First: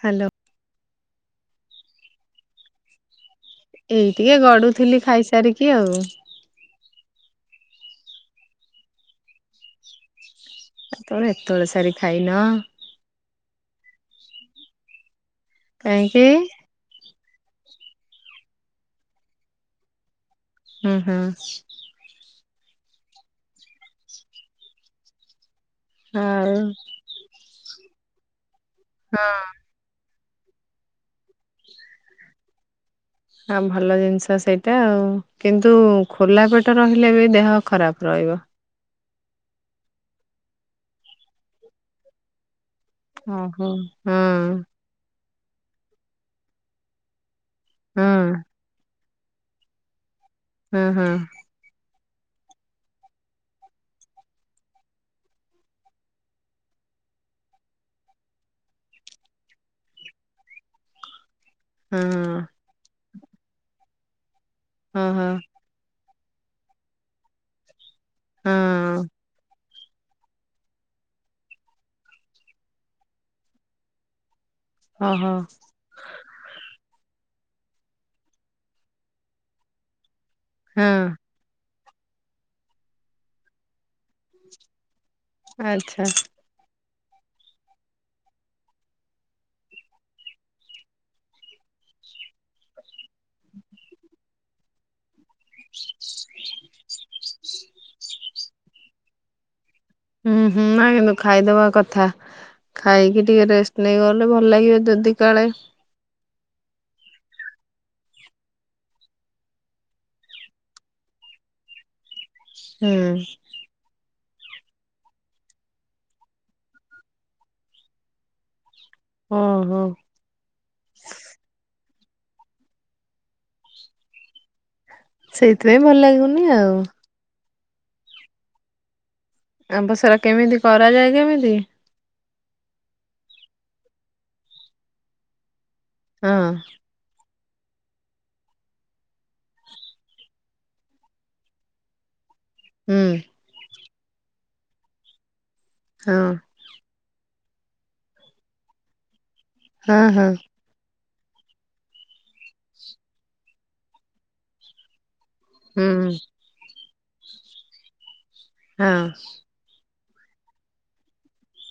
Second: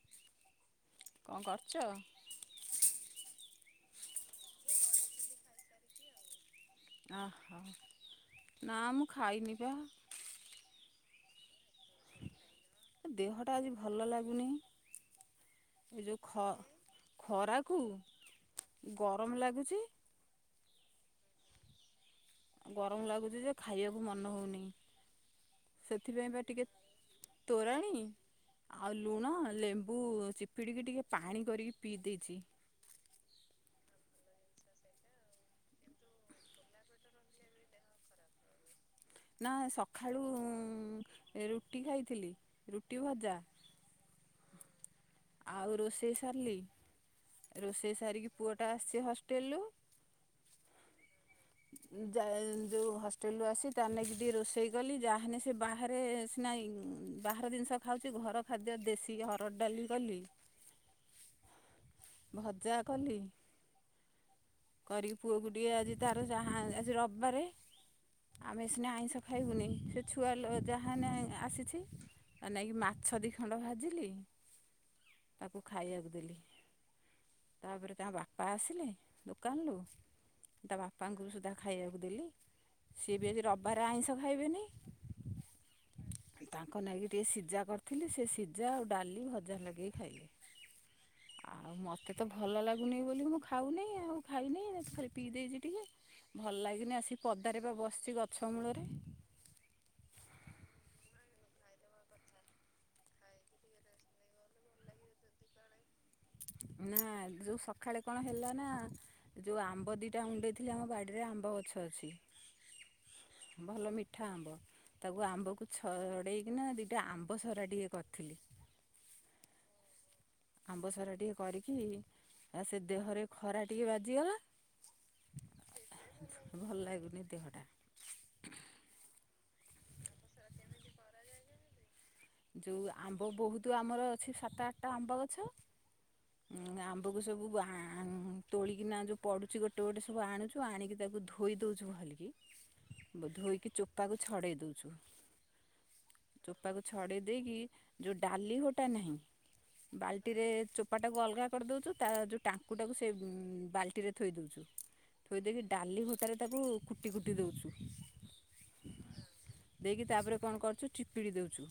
Hello କଣ କରୁଚ? ଏଇ ଟିକେ ଗଡୁଥିଲି ଖାଇସାରିକି ଆଉ। ଅହ ନା ମୁଁ ଖାଇନି ପା। ଏ ତମର ଏତବେଳେ ସାରି ଖାଇନ। ଦେହଟା ଆଜି ଭଲ ଲାଗୁନି ଏ ଯୋଉ କାହିଁକି ଖ ଖରାକୁ ଗରମ ଲାଗୁଚି। ହୁଁ ହୁଁ। ଗରମ ଲାଗୁଛି ଯେ ଖାଇବାକୁ ମନ ହଉନି ସେଥିପାଇଁ ବା ଆଉ ଟିକେ। ତୋରାଣୀ ଆଉ ହଁ ଲୁଣ ଲେମ୍ବୁ ଚିପୁ ପିଡ଼ିକି ଟିକିଏ ପାଣି କରିକି ପିଇ ଦେଇଛି। ହଁ ଭଲ ଜିନିଷ ସେଇଟା ଆଉ କିନ୍ତୁ ଖୋଲା ପେଟ ରହିଲେ ବି ଦେହ ଖରାପ ରହିବ। ନା ସଖାଳୁ ରୁଟି ଖାଇଥିଲି ରୁଟି ଭଜା ହୁଁ ହୁଁ [inaudible] ଆଉ ରୋଷେଇ ସାରିଲି ରୋଷେଇ ହଁ ସାରିକି ପୁଅଟା ଆସିଛି ହଷ୍ଟେଲରୁ ହୁଁ ହୁଁ ଯାଏ ଯଉ ହଷ୍ଟେଲରୁ ଆସି ତାନାଗି ଟିକେ ରୋଷେଇ କଲି ଯାହାନେସେ ବାହାରେ ନାଇଁ ବାହାର ଜିନିଷ ଖାଉଛି ଘର ଖାଦ୍ୟ ଦେଶୀ ହରଡ଼ ଡାଲି କଲି ହଁ। ଭଜା କଲି। ଓହୋ କରିକି ହଁ ପୁଅକୁ ଟିକେ ଆଜି ତାର ଯାହା ଆଜି ରବିବାରେ ଆମେ ସିନା ହଁ ଆଇଁଷ ଖାଇବୁନି ସେ ଛୁଆ ଲୋ ଯାହାନେ ଆସିଛି ତା ନାଇକି ମାଛ ଦି ଖଣ୍ଡ ଭାଜିଲି ହଁ ହଁ ତାକୁ ଖାଇବାକୁ ଦେଲି ତାପରେ ତା ବାପା ଆସିଲେ ଦୋକାନରୁ ତା ହଁ ବାପାଙ୍କୁ ବି ସୁଦ୍ଧା ଖାଇବାକୁ ଦେଲି ସିଏ ବି ଆଜି ରବିବାର ଆଇଁଷ ଖାଇବେନି ଆଛା ତାଙ୍କ ନାଗି ଟିକେ ସିଝା କରିଥିଲି ସେ ସିଝା ଆଉ ଡାଲି ଭଜା ଲଗେଇ ଖାଇଲେ ଆଉ ମତେ ତ ଭଲ ଲାଗୁନି ବୋଲି ମୁଁ ଖାଉନି ଆଉ ଖାଇନି ଖାଲି ପିଇ ଦେଇଛି ଟିକେ ଭଲ ଲାଗିନି ଆସିି ପଦାରେ ବା ବସିଛି ଗଛ ମୂଳରେ ହୁଁ ହୁଁ ନାଇଁ କିନ୍ତୁ ଖାଇଦବା କଥା ଖାଇକି ଟିକେ ରେଷ୍ଟ ନେଇ ଗଲେ ଭଲ ଲାଗିବ ଦଦି କାଳେ ନାହା ଯଉ ସଖାଳେ କଣ ହେଲା ନା ଯଉ ଆମ୍ବ ଦିଟା ଉଣ୍ଡେଇଥିଲି ଆମ ବାଡିରେ ଆମ୍ବ ଗଛ ଅଛି। ହୁଁ ଭଲ ମିଠା ଆମ୍ବ ତାକୁ ଆମ୍ବକୁ ଛଡ଼େଇକିନା ଦୁଇଟା ଆମ୍ବ ସରା ଟିକେ କରିଥିଲି। ଓ ହୋ ଆମ୍ବ ସରା ଟିକେ କରିକି ଆ ସେ ଦେହରେ ଖରା ଟିକେ ବାଜିଗଲା ସେଇଥିପାଇଁ ଭଲ ଲାଗୁନି ଆଉ [unintelligible] ଦେହଟା ଆମ୍ବସରା କେମିତି କରାଯାଏ କେମିତି? ଯଉ ଆମ୍ବ ବହୁତ ଆମର ଅଛି ସାତ ଆଠଟା ଆମ୍ବ ଗଛ ହଁ ଉଁ ଆମ୍ ଆବକୁ ସବୁ ଆଁ ଉ ତୋଳିକିନା ଯଉ ପଡ଼ୁଛି ଗୋଟେ ଗୋଟେ ସବୁ ଆଣୁଛୁ ଆଣିକି ତାକୁ ଧୋଇ ଦଉଛୁ ଭଲିକି ହୁଁ ଧୋଇକି ଚୋପାକୁ ଛଡ଼େଇ ଦେଉଛୁ। ହଁ ଚୋପାକୁ ଛଡ଼େଇ ଦେଇକି ଯଉ ଡାଲି ହୋଟା ନାହିଁ ହଁ ହଁ ବାଲ୍ଟିରେ ଚୋ ପାଟାକୁ ଅଲଗା କରିଦଉଛୁ ତା ଯେଉ ଟାଙ୍କୁଟାକୁ ସେ ବାଲ୍ଟିରେ ଥୋଇ ଦେଉଛୁ ଥୋଇ ଦେଇକି ଡାଲି ହୁଁ ହୋଟାରେ ତାକୁ କୁଟି କୁଟି ଦେଉଛୁ ହଁ ଦେଇକି ତାପରେ କଣ କରୁଛୁ ଚିପିଡ଼ି ଦେଉଛୁ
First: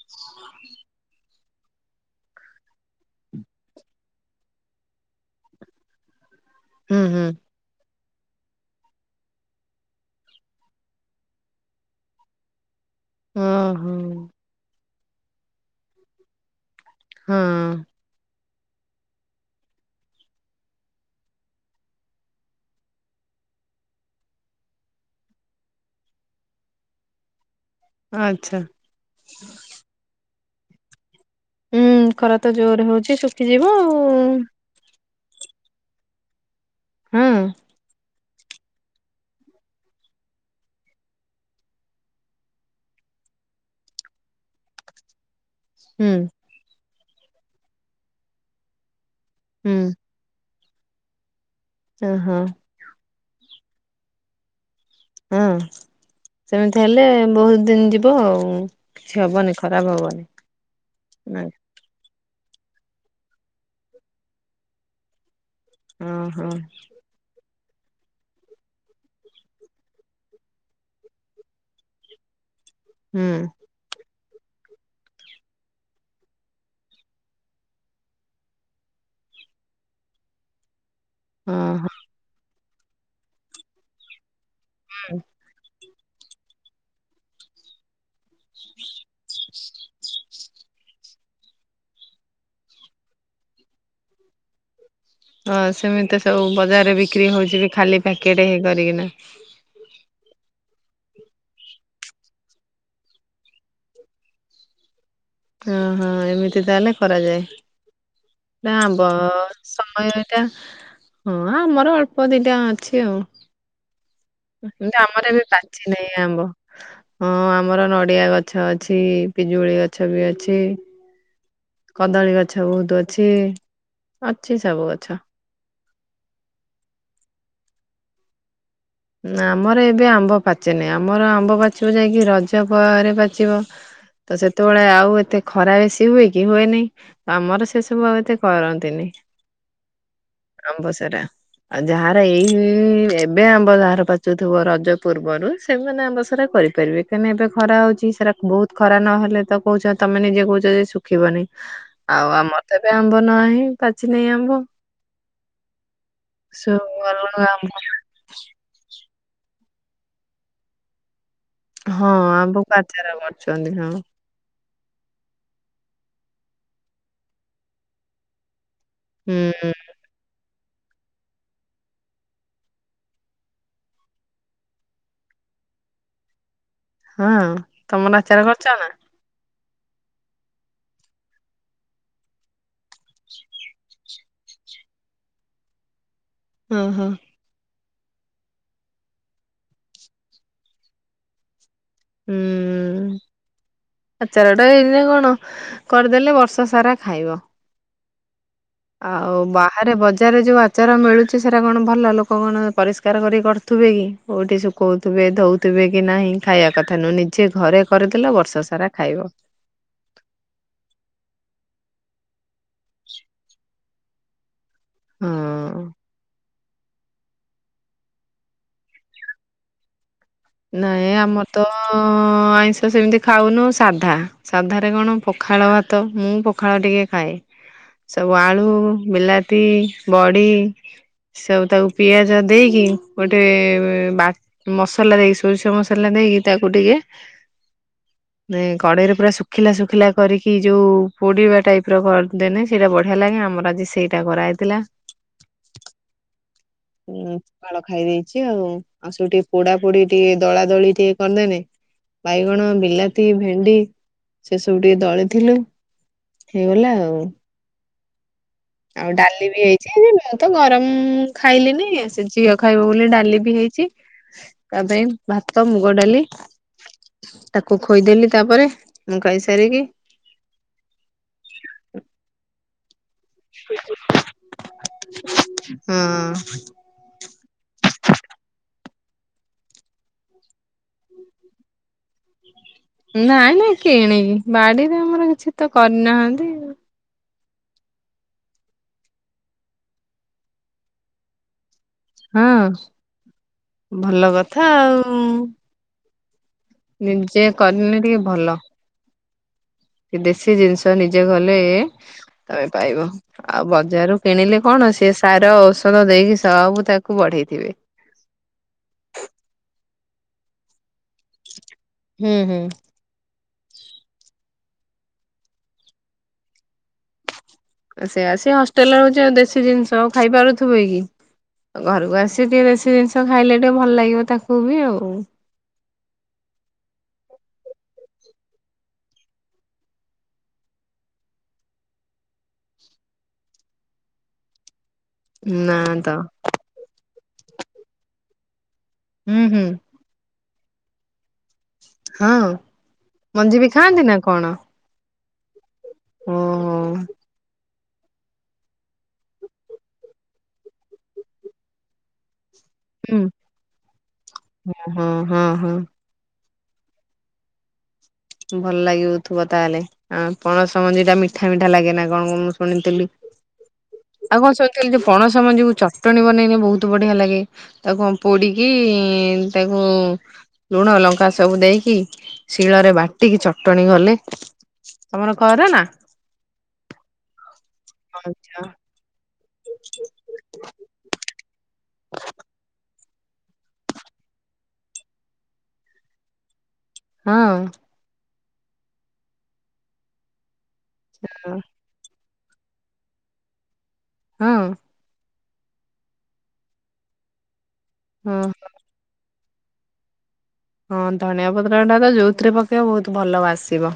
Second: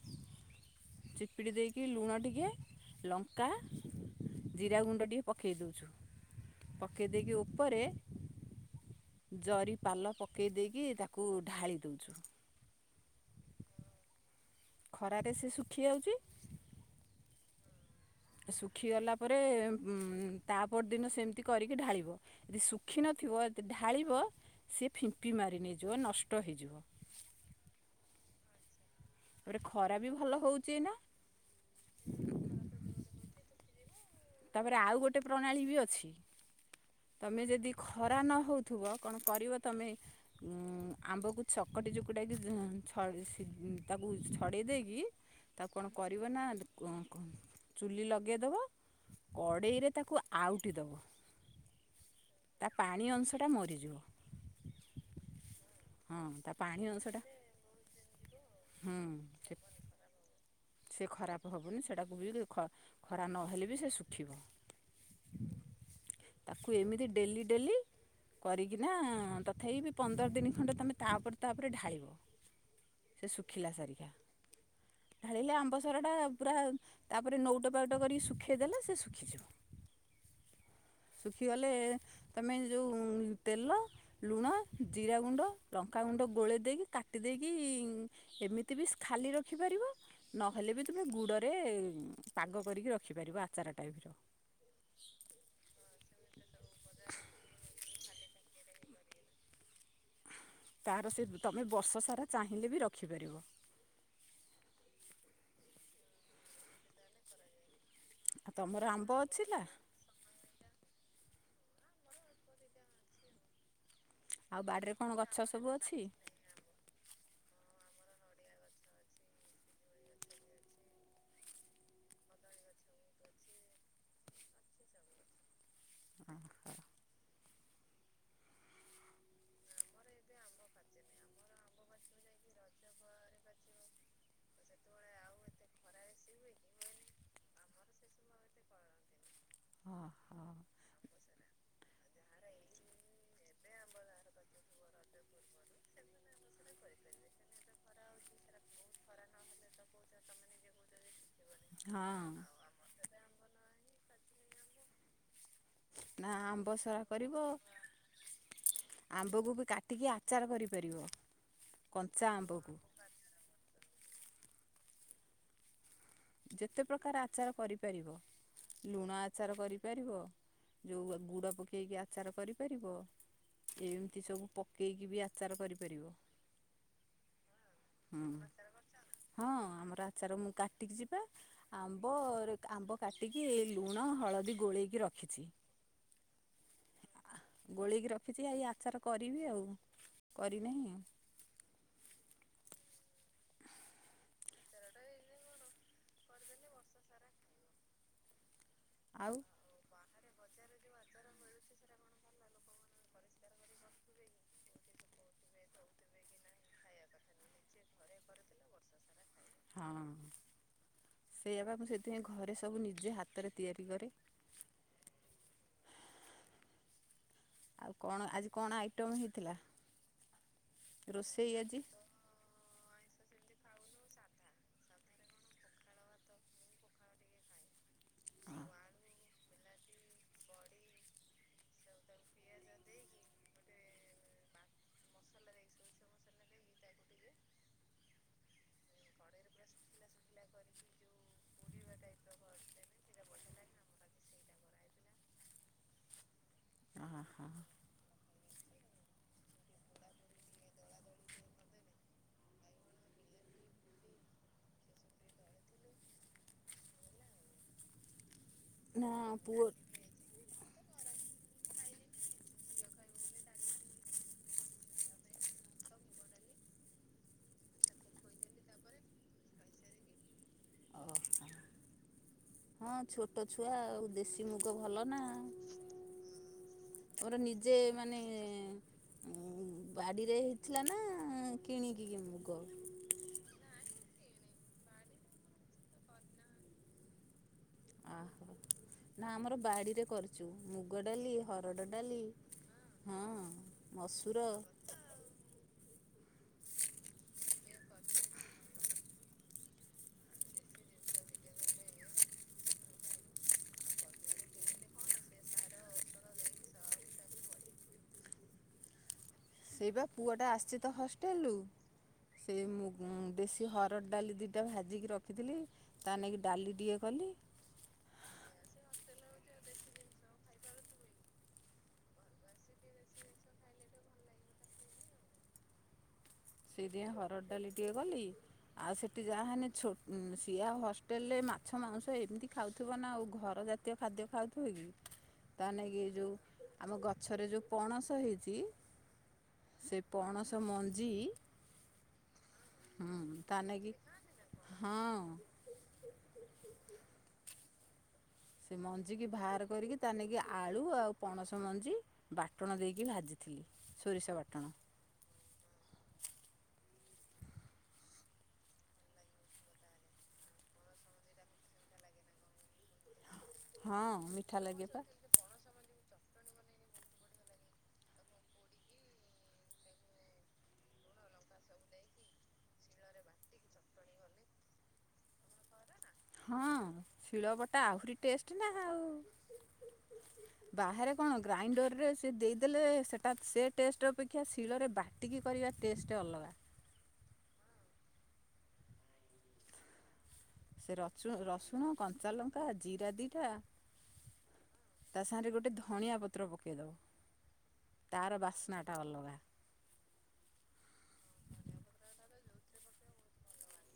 ଚିପିଡ଼ି ଦେଇକି ଲୁଣ ଟିକେ ଲଙ୍କା ଜିରା ଗୁଣ୍ଡ ଟିକେ ପକେଇ ଦଉଛୁ ହୁଁ ପକେଇ ହୁଁ ଦେଇକି ଉ ପରେ ଜରି ପାଲ ପକେଇ ଦେଇକି ତାକୁ ଢାଳି ଦଉଛୁ ହଁ ହଁ। ଖରାରେ ସେ ଶୁଖି ଯାଉଛି। ହଁ ହଁ। ଶୁଖିଗଲା ପରେ ଉଁ ତା ପରଦିନ ସେମିତି କରିକି ଢାଳିବ। ଯଦି ଶୁଖିନଥିବ ଯଦି ଢାଳିବ ସେ ଫିମ୍ପି ମାରି ନେଇଯିବ ନଷ୍ଟ ହେଇଯିବ। ଆଛା। ତାପରେ ଖରା ବି ଭଲ ହଉଛି ଏଇନା? ହୁଁ ଖରା ତ ଜୋର ହଉଛି ଶୁଖିଯିବ ଆଉ ତାପରେ ଆଉ ଗୋଟେ ପ୍ରଣାଳୀ ବି ଅଛି ହଁ ତମେ ଯଦି ଖରା ନହଉଥିବ କଣ କରିବ ତମେ ଆମ୍ବକୁ ଚକଟି ଚକୁଟାକି ଛ ତାକୁ ଛଡ଼େଇ ଦେଇକି ତାକୁ କଣ ହୁଁ କରିବ ନା ଚୁଲି ଲଗେଇଦବ ହୁଁ। କଡ଼େଇରେ ତାକୁ ଆଉଟି ଦେବ। ହ ହଁ। ତା ପାଣି ଅଂଶଟା ମରିଯିବ। ହଁ। ହଁ ତା ସେମିତି ପାଣି ହେଲେ ଅଂଶଟା ବହୁତ ଦିନ ଯିବ ଆଉ ହୁଁ କିଛି ସେ ହବନି ଖରାପ ହବନି। ସେ ଖରାପ ହେବନି ସେଇଟାକୁ ବି ଖରା ନହେଲେ ବି ସେ ଶୁଖିବ। ଓହୋ ତାକୁ ଏମିତି ଡେଲି ଡେଲି କରିକିନା ତଥାପି ବି ପନ୍ଦର ଦିନ ଖଣ୍ଡେ ତମେ ତାପରେ ତାପରେ ଢାଳିବ ସେ ହୁଁ ଶୁଖିଲା ସାରିିକା ଢାଳିଲେ ଆମ୍ବ ସରାଟା ପୁରା ତାପରେ ନଉଟ ପାଉଟ କରିକି ଶୁଖେଇଦେଲେ ସେ ଶୁଖିଯିବ। [inaudible] ଶୁଖିଗଲେ ଓହୋ। ତମେ ଯଉ ତେଲ ଲୁଣ, ଜିରାଗୁଣ୍ଡ ଲଙ୍କାଗୁଣ୍ଡ ଗୋଳେଇ ଦେଇକି କାଟି ଦେଇକି ଏମିତି ବି ଖାଲି ରଖିପାରିବ। ନହେଲେ ବି ତୁମେ ଗୁଡ଼ରେ ପାଗ କରିକି ରଖିପାରିବ ଆଚାର ଟାଇପର। ହଁ ସେମିତି ସବୁ ବଜାରରେ ବିକ୍ରି ହଉଛି ବି ଖାଲି ପ୍ୟାକେଟ କରିକିନା। ତାର ସେ ତମେ ବର୍ଷ ସାରା ଚାହିଁଲେ ବି ରଖିପାରିବ। ଓ ହଁ ଏମିତି ତାହେଲେ କରାଯାଏ ଆଉ ନା ତମର ଆମ୍ୱ ଆମ୍ବ ଅଛି ନା ସମୟ ଟା ହଁ ଆମର ଅଳ୍ପ ଦିଟା ଅଛି ଆଉ। ଆଉ ବାଡ଼ିରେ କଣ ଆମର ଗଛ ଏବେ ସବୁ ପାଚି ଅଛି ନାହିଁ ଆମ୍ବ। ହଁ ଆମର ନଡ଼ିଆ ଗଛ ଅଛି ପିଜୁଳି ଗଛ ବି ଅଛି। କଦଳୀ ଗଛ ବହୁତ ଅଛି ଅଛି ସବୁ ଗଛ। ହଁ। ନା ଆମର ଏବେ ଆମ୍ବ ପାଚେ ନାହି ଆମର ଆମ୍ବ ପାଚିବ ଯାଇକି ରଜ ପରେ ପାଚିବ। ତ ସେତେବେଳେ ଆଉ ଏତେ ଖରା ବେଶୀ ହୁଏ କି ହୁଏ ନାଇଁ। ଆମର ସେ ସବୁ ଆ ଏତେ କରନ୍ତିନି। ଓ ହ। ଆମ୍ୱ ସରା ଆଉ ଯାହାର ଏଇ ଏବେ ଆମ୍ବ ଯାହାର ପାଚୁଥିବ ରଜ ପୂର୍ବରୁ ସେମାନେ ଆମ୍ୱସରା କରିପାରିବେ କାହିଁକିନା ଏବେ ଖରା ହଉଛି ସେଟା ବହୁତ ଖରା ନହେଲେ ତ କହୁଛନ୍ତି ତମେ ନିଜେ କହୁଛ ଯେ ଶୁଖିବନି ହଁ ଆଉ ଆମର ତ ଏବେ ଆମ୍ବ ନାହିଁ ପାଚ ନେଇ ଆମ୍ବ। ନା ସବୁ ଆମ୍ବସରା ଭଲ କରିବ [inaudible] ଆମ୍ବକୁ ବି କାଟିକି ଆଚାର କରିପାରିବ। ହଁ କଞ୍ଚା ଆମ୍ବକୁ ଆମ୍ୱକୁ ଆଚାର କରୁଛନ୍ତି ହଁ। ଯେତେ ପ୍ରକାର ଆଚାର କରିପାରିବ ଲୁଣ ଆଚାର ହୁଁ କରିପାରିବ। ଯୋଉ ଆ ଗୁଡ ପକେଇକି ଆଚାର କରିପାରିବ। ଏମତି ସବୁ ପକେଇକି ବି ଆଚାର କରିପାରିବ। ହଁ ତମର ଆଚାର ହୁଁ କରଚ ନା? ହଁ ଆମର ଆଚାର ମୁଁ କାଟିକି ଯିବା ଆମ୍ବର ଆମ୍ବ କାଟିକି ଲୁଣ, ହଳଦୀ ଗୋଳେଇକି ରଖିଚି। ଓହୋ। ଗୋଳେଇକି ରଖିଚି ଆ ଏଇ ଆଚାର କରିବି ଆଉ କରିନେଇଁ। ହୁଁଉଁ। ଆଚାରଟା ଏଇନା କଣ କରିଦେଲେ ବର୍ଷ ସାରା ଖାଇବ। ଆଉ ବା ଆରେ ବଜାରରେ ଯେଉଁ ଆଚାର ମିଳୁଚି ସେରା କଣ ଭଲ ଲୋକ କଣ ପରିଷ୍କାର କରିକି କରଥୁବେ କି। କୋଉଠି ଶୁକୋଉଥୁବେ ଧୋଉଥୁବେ କି ନାହିଁ ଖାଇବା କଥା ନୁହଁ ନିଜେ ଘରେ କରିଦେଲେ ବର୍ଷ ସାରା ଖାଇବ। ହଁ ସେଇଆପା ମୁଁ ସେଇଥିପାଇଁ ଘରେ ସବୁ ନିଜେ ହାତରେ ତିଆରି କରେ। ହୁଁ। ଆଉ କଣ ଆଜି କଣ ଆଇଟମ ହେଇଥିଲା? ନାଇଁ ଆମର ରୋଷେଇ ତ ଆଜି? ଆଇଁଷ ସେମତି ଖାଉନୋଉ ସାଧା। ସାଧାରେ କଣ ପଖାଳ ଭାତ ମୁଁ ପଖାଳ ଟିକେ ଖାଏ। ସବୁ ଆଳୁ, ବିଲାତି, ବଡି। ସବୁ ତାକୁ ପିଆଜ ଦେଇକି ଗୋଟେ ଏ ବା ମସଲାରେ ଏଇ ସ ଶୋରିଷ ମସଲା ଦେଇକି ତାକୁ ଟିକେ ହ [inaudible] ନାଇ କଡେଇରେ ପୁରା ଶୁଖିଲା ଶୁଖିଲା କରିକି ଯୋଉ ପୋଡିବା ଟାଇପର କରଦେନେ ସେଇଟା ବଢିଆ ଲାଗେ ଆମର ଆଜି ସେଇଟା କରାହେଇଥିଲା। [inaudible] ହଁ ଉଁ ହଁ। ପଖାଳ ଖାଇ ଦେଇଚି ଆଉ ଆଉ ସେଇଠି ପୋଡା ପୋଡି ଟିକେ ଦଳା ଦଳି ଟିକେ କରିଦେନେ ବାଇଗଣ, ବିଲାତି, ଭେଣ୍ଡି ସେ ସବୁ ଟିକେ ଦଳି ଥିଲୁ ହେଇଗଲା ଆଉ। ନା ଆଉ ଡାଲି ବି ପୁଅ ହେଇଚି ଆଜି ବା ତ ଗରମ ଖାଇଲିନି ସେ ଝିଅ ଖାଇବ ବୋଲି ଡାଲି ବି ହେଇଚି। ତା ପାଇଁ ଭାତ, ମୁଗ ଡାଲି ତାକୁ ଖୋଇଦେଲି ତାପରେ ମୁଁ ଖାଇସାରିକି ଓହୋ। ହଁ ଛୋଟ ଛୁଆ ଆଉ ଦେଶୀ ମୁଗ ଭଲ ନା। ହଁ ତମର ନିଜେ ମାନେ ଉଁ ବାଡିରେ ହେଇଥିଲା ନା କିଣିକି ମୁଗ ନାଇଁ ନାଇଁ କିଣି ବାଡିରେ ଆମର କିଛି ତ କରନାହାନ୍ତି। ଅହୋ ନା ଆମର ବାଡ଼ିରେ କରିଚୁ ମୁଗ ଡାଲି ହରଡ଼ ଡାଲି ହଁ ହଁ ଭଲ ମସୁର। କଥା ଆଉ। ନିଜେ କରିନେ ଟିକେ ଭଲ। ଏ ଦେଶୀ ଜିନଷ ନିଜେ ଗଲେ ତମେ ପାଇବ। ଆଉ ବଜାରରୁ କିଣିଲେ କଣ ସିଏ ସାର ଔଷଧ ଦେଇକି ସବୁ ତାକୁ ବଢେଇଥିବେ। ସେଇପା ପୁଅଟା ଆସଚି ତ ହଷ୍ଟେଲରୁ ହୁଁ ହୁଁ। ସେଇ ମୁ ଉଁ ଦେଶୀ ହରଡ଼ ଡାଲି ଦିଇଟା ଭାଜିକି ରଖିଥିଲି ତା ନାଗି ଡାଲି ଟିକିଏ କଲି। ଆ ସେୟା ସିଏ ହଷ୍ଟେଲରେ ରହୁଚି ଆଉ ଦେଶୀ ଜିନଷ ଆଉ ଖାଇପାରୁଥୁବେ କି। ଆଘରକୁ ଆସି ଟିକେ ବେଶୀ ଜିନିଷ ଖାଇଲେ ଟିକିଏ ଭଲ ଲାଗିବ ତାକୁବି ଆଉ। ସେଇଥି ପାଇଁ ହରଡ଼ ଡାଲି ଟିଏ କଲି ଆଉ ସେଠି ଯାହାଁହେନେ ଛୋ ସିଏ ହଷ୍ଟେଲରେ ମାଛ ମାଉଁସ ଏମିତି ଖାଉଥିବନା ଆଉ ଘର ଜା ତୀୟ ଖାଦ୍ୟ ଖାଉଥିବେକି। ତା ନା ନାଗି ତ ଏଯେଉ ଆମ ଗଛରେ ଯେଉ ପଣସ ହେଇଚି ହୁଁ ହୁଁ। ସେ ପଣସ ମଞ୍ଜି ହଁ ହୁଁ ତା ମଞ୍ଜିବି ନାଗି ଖାଆନ୍ତିନା କଣ? ହଁ। ଓହୋ। ସେମଞ୍ଜିିକି ବାହାର କରିକି ତାନାଗି ଆଳୁ ଆଉ ପଣସ ମଞ୍ଜି ବାଟଣ ଦେଇକି ହୁଁ ଭାଜିଥିଲି ସୋରିଷ ବାଟଣ। ହଁ ହଁ ହଁ। ଭଲ ଲାଗିବୁଥିବ ତାହେଲେ ଆପଣସ ମଞ୍ଜିଟା ମିଠା ମିଠା ଲାଗେନା କଣ ମୁଁ ଶୁଣିଥିଲି। ହଁ ଆଉ କଣ ମିଠା ଲାଗେ ଶୁଣିଥିଲି ପା। ଯେପଣସ ମଞ୍ଜିକୁ ଚଟଣିୀ ବନେଇଲେ ବହୁତ୍ ବଢ଼ିଆ ଲାଗେ। ତାକୁ କଁ ପୋଡ଼ିକି ତାକୁ ଲୁଣ ଲଙ୍କା ସବୁ ଦେଇକି ଶିଳରେ ବା ଟିକି ଚଟଣି କଲେ ତମର କରନା? ହଁ ଶିଳବଟା ଆହୁରି ହଁ ଟେଷ୍ଟେନା ଆଉ। ବାହାରେ କଣ ଗ୍ରାଇଣ୍ଡରରେ ସେ ଦେଇଦେଲେ ସେଟା ସେଟେଷ୍ଟ ଅପେକ୍ଷା ଶିଳରେ ବାଟିକି କରିବା ଟେଷ୍ଟ ଅଲଗା। ହଁ। ସେରୁଚୁ ରସୁଣ କଞ୍ଚାଲଙ୍କା ଜିରା ଦିଇଟା ହଁ। ତା ସାଙ୍ଗରେ ଗୋଟେ ଧଣିଆ ପତ୍ର ପକେଇ ଦବ ତାର ହଁ। ବାସ୍ନାଟା ଅଲଗା। ହଁ ଧନିଆ ପତ୍ରଟାତ ଯୋଉଥିରେ ପକେଇବ ବହୁତ୍ ଭଲ ବାସିବ।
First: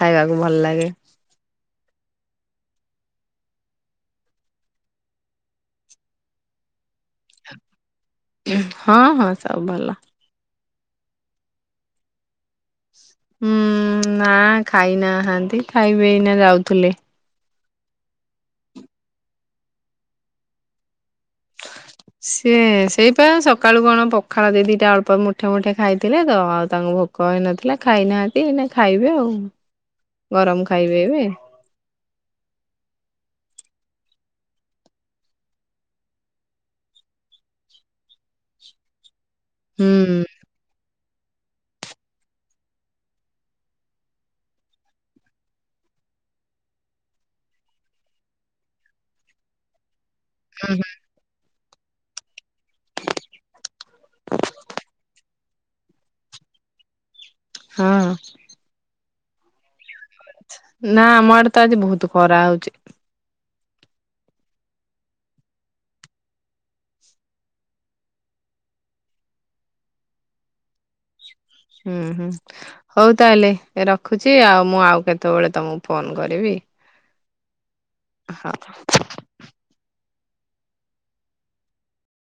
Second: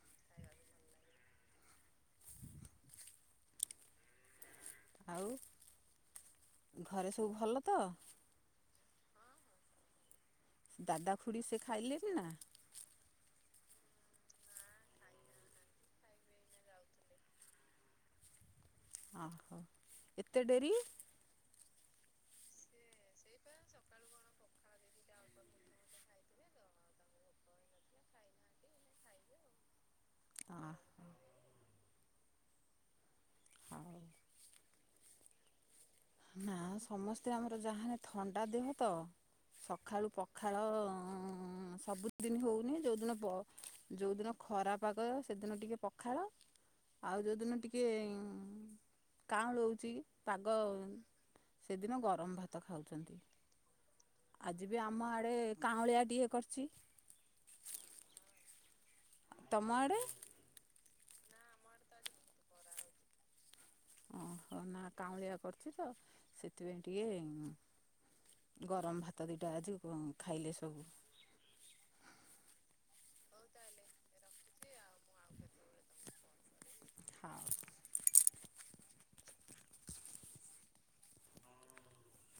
ଖାଇବାକୁ ଭଲ ଲାଗେ। ଆଉ ଘରେ ସବୁ ଭଲତ? ହଁ ହଁ ସବୁ ଭଲ। ଦାଦା ଖୁଡ଼ି ସେଖାଇଲେନା? ହୁଁ ନା ଖାଇନାହାନ୍ତି ଖାଇବେ ଏଇନା ଯାଉଥୁଲେ। ଅହୋ ଏତେ ଡେରି? [inaudible] ସିଏ ସେଇପା ସକାଳୁ କଣ ପଖାଳ ଦି ଦିଟା ଅଳ୍ପ ମୁଠେ ମୁଠେ ଖାଇଥିଲେତ ଆଉ ତାଙ୍କୁ ଭୋକ କହେଇନଥିଲା ଖାଇନାହାନ୍ତି ଏଇନା ଖାଇବେ ଆଉ ଅ ଗରମ ଖାଇବେ ଏବେ। ହଉ। ନା ସମସ୍ତେ ଆମର ଯାହାହେନେ ଥଣ୍ଡା ଦେହତ ସଖାଳୁ ହୁଁ ପଖାଳ ଉଁ ସବୁଦିନି ହଉନି ଯଉଦିନ ବ ଯଉଦିନ ଖରା ପାଗ ସେଦିନ ଟିକେ ପଖାଳ ଆଉ ଯୋଉଦିନ ଟିକେ କାଁଳଉଚି ପାଗ ହୁଁ ସେଦିନ ଗରମ୍ ଭାତ ଖାଉଚନ୍ତି। ଆଜିବି ଆମ ଆଡ଼େ କାଉଁଳିଆ ଟିଏ କରିଚି ହଁ। ତମ ଆଡ଼େ? ନା ଆମ ଆଡ଼େତ ଆଜି ବହୁତ୍ ଖରା ହଉଚି। ଓହୋଃ, ନା କାଉଁଳିଆ କରିଛି ତ ସେଥିପାଇଁ ଟିକେ ଗରମ ଭାତ ଦିଟା ଆଜି ଖାଇଲେ ସବୁ। ହୁଁ ହୁଁ, ହଉ ତାହେଲେ ରଖୁଛି ଆଉ ମୁଁ ଆଉ କେତେବେଳେ ତମକୁ ଫୋନ କରିବି। ହଉ। ହ-ହ